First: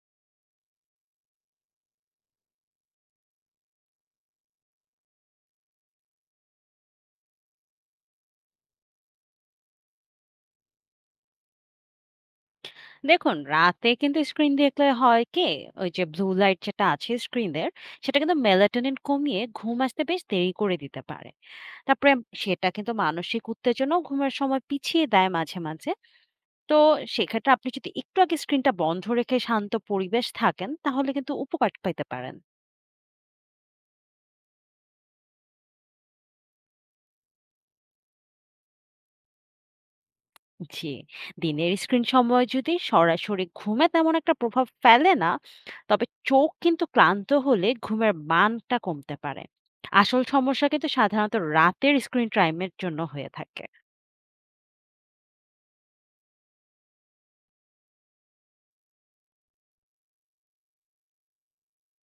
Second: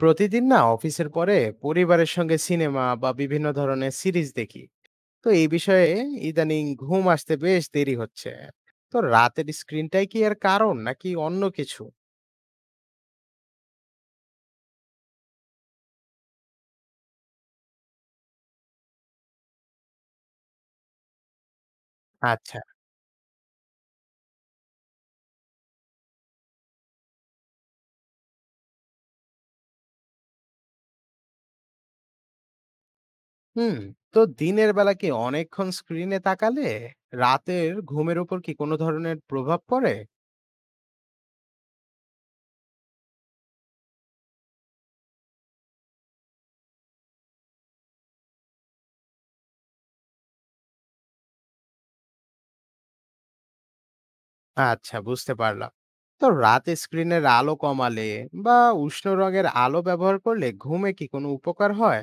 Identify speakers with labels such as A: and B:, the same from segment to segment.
A: প্রতিদিন না, অফিসের পরে পরিবারের সঙ্গে সিনেমা বা বিভিন্ন ধরনের সিরিজ দেখি। তো এই বিষয়ে ইদানিং ঘুম আসতে বেশ দেরি হচ্ছে। তো রাতের স্ক্রিনটাই কি এর কারণ নাকি অন্য কিছু?
B: দেখুন, রাতে কিন্তু স্ক্রিন দেখলে হয় কি, ওই যে ব্লু লাইট যেটা আছে স্ক্রিনের, সেটা কিন্তু মেলাটোনিন কমিয়ে ঘুম আসতে বেশ দেরি করে দিতে পারে। তারপরে
A: আচ্ছা।
B: সেটা কিন্তু মানসিক উত্তেজনাও ঘুমের সময় পিছিয়ে দেয় মাঝে, মাঝে। তো সেক্ষেত্রে আপনি যদি একটু আগে স্ক্রিনটা বন্ধ রেখে শান্ত পরিবেশ থাকেন, তাহলে কিন্তু উপকার পেতে পারেন।
A: হুম। তো দিনের বেলা কি অনেকক্ষণ স্ক্রিনে তাকালে রাতের ঘুমের উপর কি কোনো ধরনের প্রভাব পড়ে?
B: জি, দিনের স্ক্রিন সময় যদি সরাসরি ঘুমে তেমন একটা প্রভাব ফেলে না, তবে চোখ কিন্তু ক্লান্ত হলে ঘুমের মানটা কমতে পারে। আসল সমস্যা কিন্তু সাধারণত রাতের স্ক্রিন টাইমের জন্য হয়ে থাকে।
A: আচ্ছা, বুঝতে পারলাম। তো রাতে স্ক্রিনের আলো কমালে বা উষ্ণ রঙের আলো ব্যবহার করলে ঘুমে কি কোনো উপকার হয়?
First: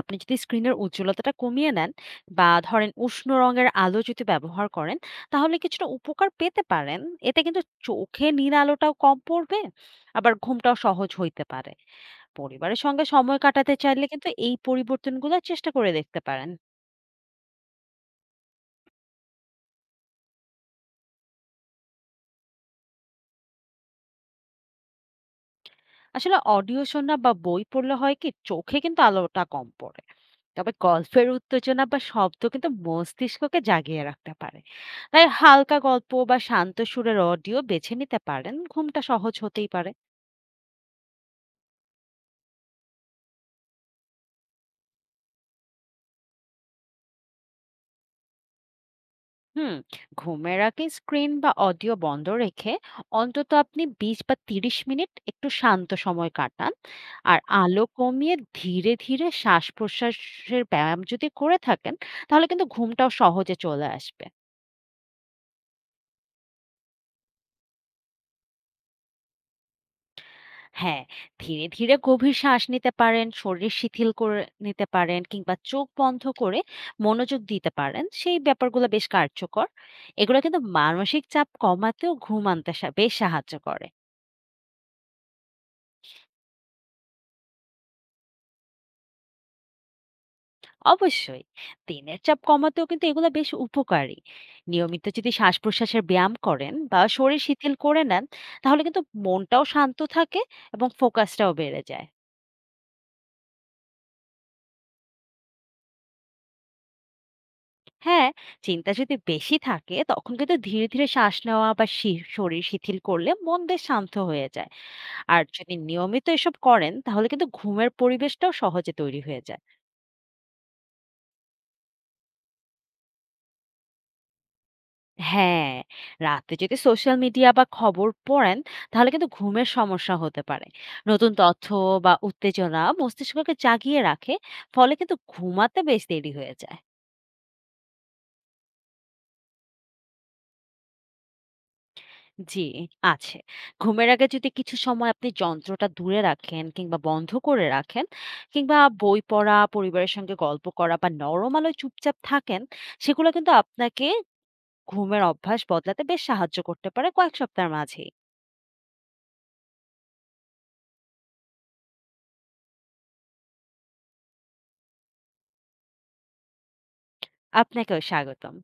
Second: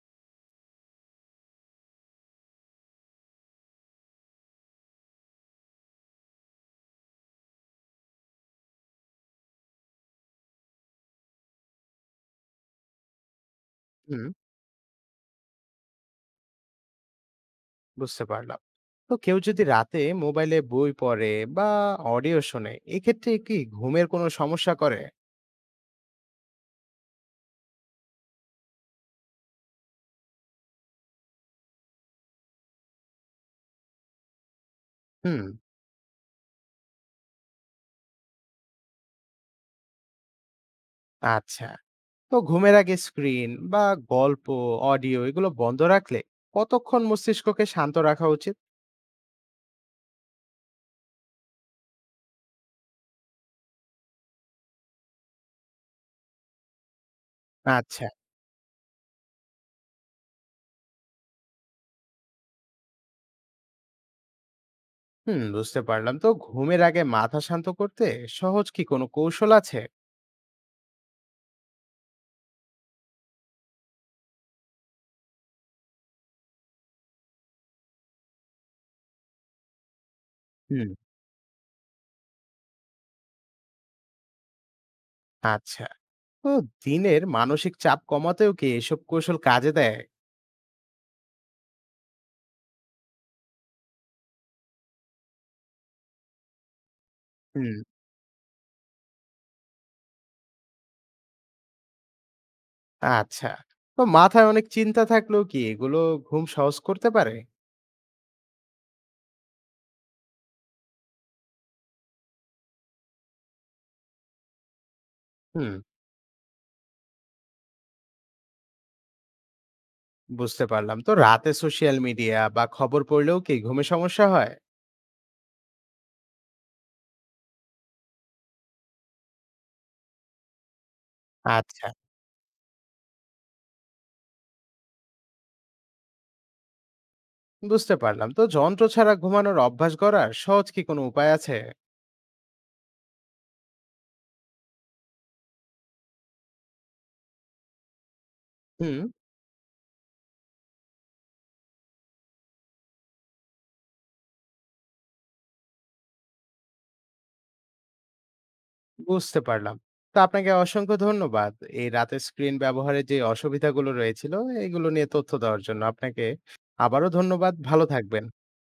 B: আপনি যদি স্ক্রিনের উজ্জ্বলতাটা কমিয়ে নেন বা ধরেন উষ্ণ রঙের আলো যদি ব্যবহার করেন, তাহলে কিছুটা উপকার পেতে পারেন। এতে কিন্তু চোখে নীল আলোটাও কম পড়বে, আবার ঘুমটাও সহজ হইতে পারে। পরিবারের সঙ্গে সময় কাটাতে চাইলে
A: হুম,
B: কিন্তু এই পরিবর্তনগুলো চেষ্টা করে দেখতে পারেন।
A: বুঝতে পারলাম। তো কেউ যদি রাতে মোবাইলে বই পড়ে বা অডিও শোনে, এক্ষেত্রে কি ঘুমের কোনো সমস্যা করে?
B: আসলে অডিও শোনা বা বই পড়লে হয় কি চোখে কিন্তু আলোটা কম পড়ে, তবে গল্পের উত্তেজনা বা শব্দ কিন্তু মস্তিষ্ককে জাগিয়ে রাখতে পারে। তাই
A: হুম।
B: হালকা গল্প বা শান্ত সুরের অডিও বেছে নিতে পারেন, ঘুমটা সহজ হতেই পারে।
A: আচ্ছা। তো ঘুমের আগে স্ক্রিন বা গল্প, অডিও এগুলো বন্ধ রাখলে কতক্ষণ মস্তিষ্ককে শান্ত রাখা উচিত?
B: হুম। ঘুমের আগে স্ক্রিন বা অডিও বন্ধ রেখে অন্তত আপনি 20 বা 30 মিনিট একটু শান্ত সময় কাটান। আর আলো
A: আচ্ছা।
B: কমিয়ে ধীরে ধীরে শ্বাস প্রশ্বাসের ব্যায়াম যদি করে থাকেন, তাহলে কিন্তু ঘুমটাও সহজে চলে আসবে।
A: হুম, বুঝতে পারলাম। তো ঘুমের আগে মাথা শান্ত করতে সহজ কি কোনো কৌশল আছে?
B: হ্যাঁ, ধীরে গভীর শ্বাস নিতে পারেন, শরীর শিথিল করে নিতে পারেন, কিংবা চোখ বন্ধ করে মনোযোগ দিতে পারেন। সেই ব্যাপারগুলো বেশ কার্যকর। এগুলো কিন্তু
A: হুম।
B: মানসিক চাপ কমাতেও ঘুম আনতে বেশ সাহায্য করে।
A: আচ্ছা। তো দিনের মানসিক চাপ কমাতেও কি এসব কৌশল কাজে দেয়?
B: অবশ্যই দিনের চাপ কমাতেও কিন্তু এগুলো বেশ উপকারী। নিয়মিত যদি শ্বাস-প্রশ্বাসের ব্যায়াম করেন বা শরীর শিথিল
A: হুম।
B: করে নেন, তাহলে কিন্তু মনটাও শান্ত থাকে এবং ফোকাসটাও বেড়ে যায়।
A: আচ্ছা। তো মাথায় অনেক চিন্তা থাকলেও কি এগুলো ঘুম সহজ করতে পারে?
B: হ্যাঁ, চিন্তা যদি বেশি থাকে তখন কিন্তু ধীরে ধীরে শ্বাস নেওয়া বা শরীর শিথিল করলে মন বেশ শান্ত হয়ে যায়। আর
A: হুম,
B: যদি নিয়মিত এসব করেন, তাহলে কিন্তু ঘুমের পরিবেশটাও সহজে তৈরি হয়ে যায়।
A: বুঝতে পারলাম। তো রাতে সোশ্যাল মিডিয়া বা খবর পড়লেও কি ঘুমে সমস্যা হয়?
B: হ্যাঁ, রাতে যদি সোশ্যাল মিডিয়া বা খবর পড়েন, তাহলে কিন্তু ঘুমের সমস্যা হতে পারে। নতুন তথ্য
A: আচ্ছা,
B: বা উত্তেজনা মস্তিষ্ককে জাগিয়ে রাখে, ফলে কিন্তু ঘুমাতে বেশ দেরি হয়ে যায়।
A: বুঝতে পারলাম। তো যন্ত্র ছাড়া ঘুমানোর অভ্যাস গড়ার সহজ কি কোনো উপায় আছে?
B: জি, আছে। ঘুমের আগে যদি কিছু সময় আপনি যন্ত্রটা দূরে রাখেন কিংবা বন্ধ করে রাখেন, কিংবা
A: হুম,
B: বই পড়া, পরিবারের সঙ্গে গল্প করা বা নরম আলোয় চুপচাপ থাকেন, সেগুলো কিন্তু আপনাকে ঘুমের অভ্যাস বদলাতে বেশ সাহায্য করতে পারে কয়েক সপ্তাহের মাঝেই।
A: বুঝতে পারলাম। তো আপনাকে অসংখ্য ধন্যবাদ এই রাতে স্ক্রিন ব্যবহারের যে অসুবিধাগুলো রয়েছিল, এগুলো নিয়ে তথ্য দেওয়ার জন্য। আপনাকে আবারও ধন্যবাদ। ভালো
B: আপনাকেও
A: থাকবেন।
B: স্বাগতম।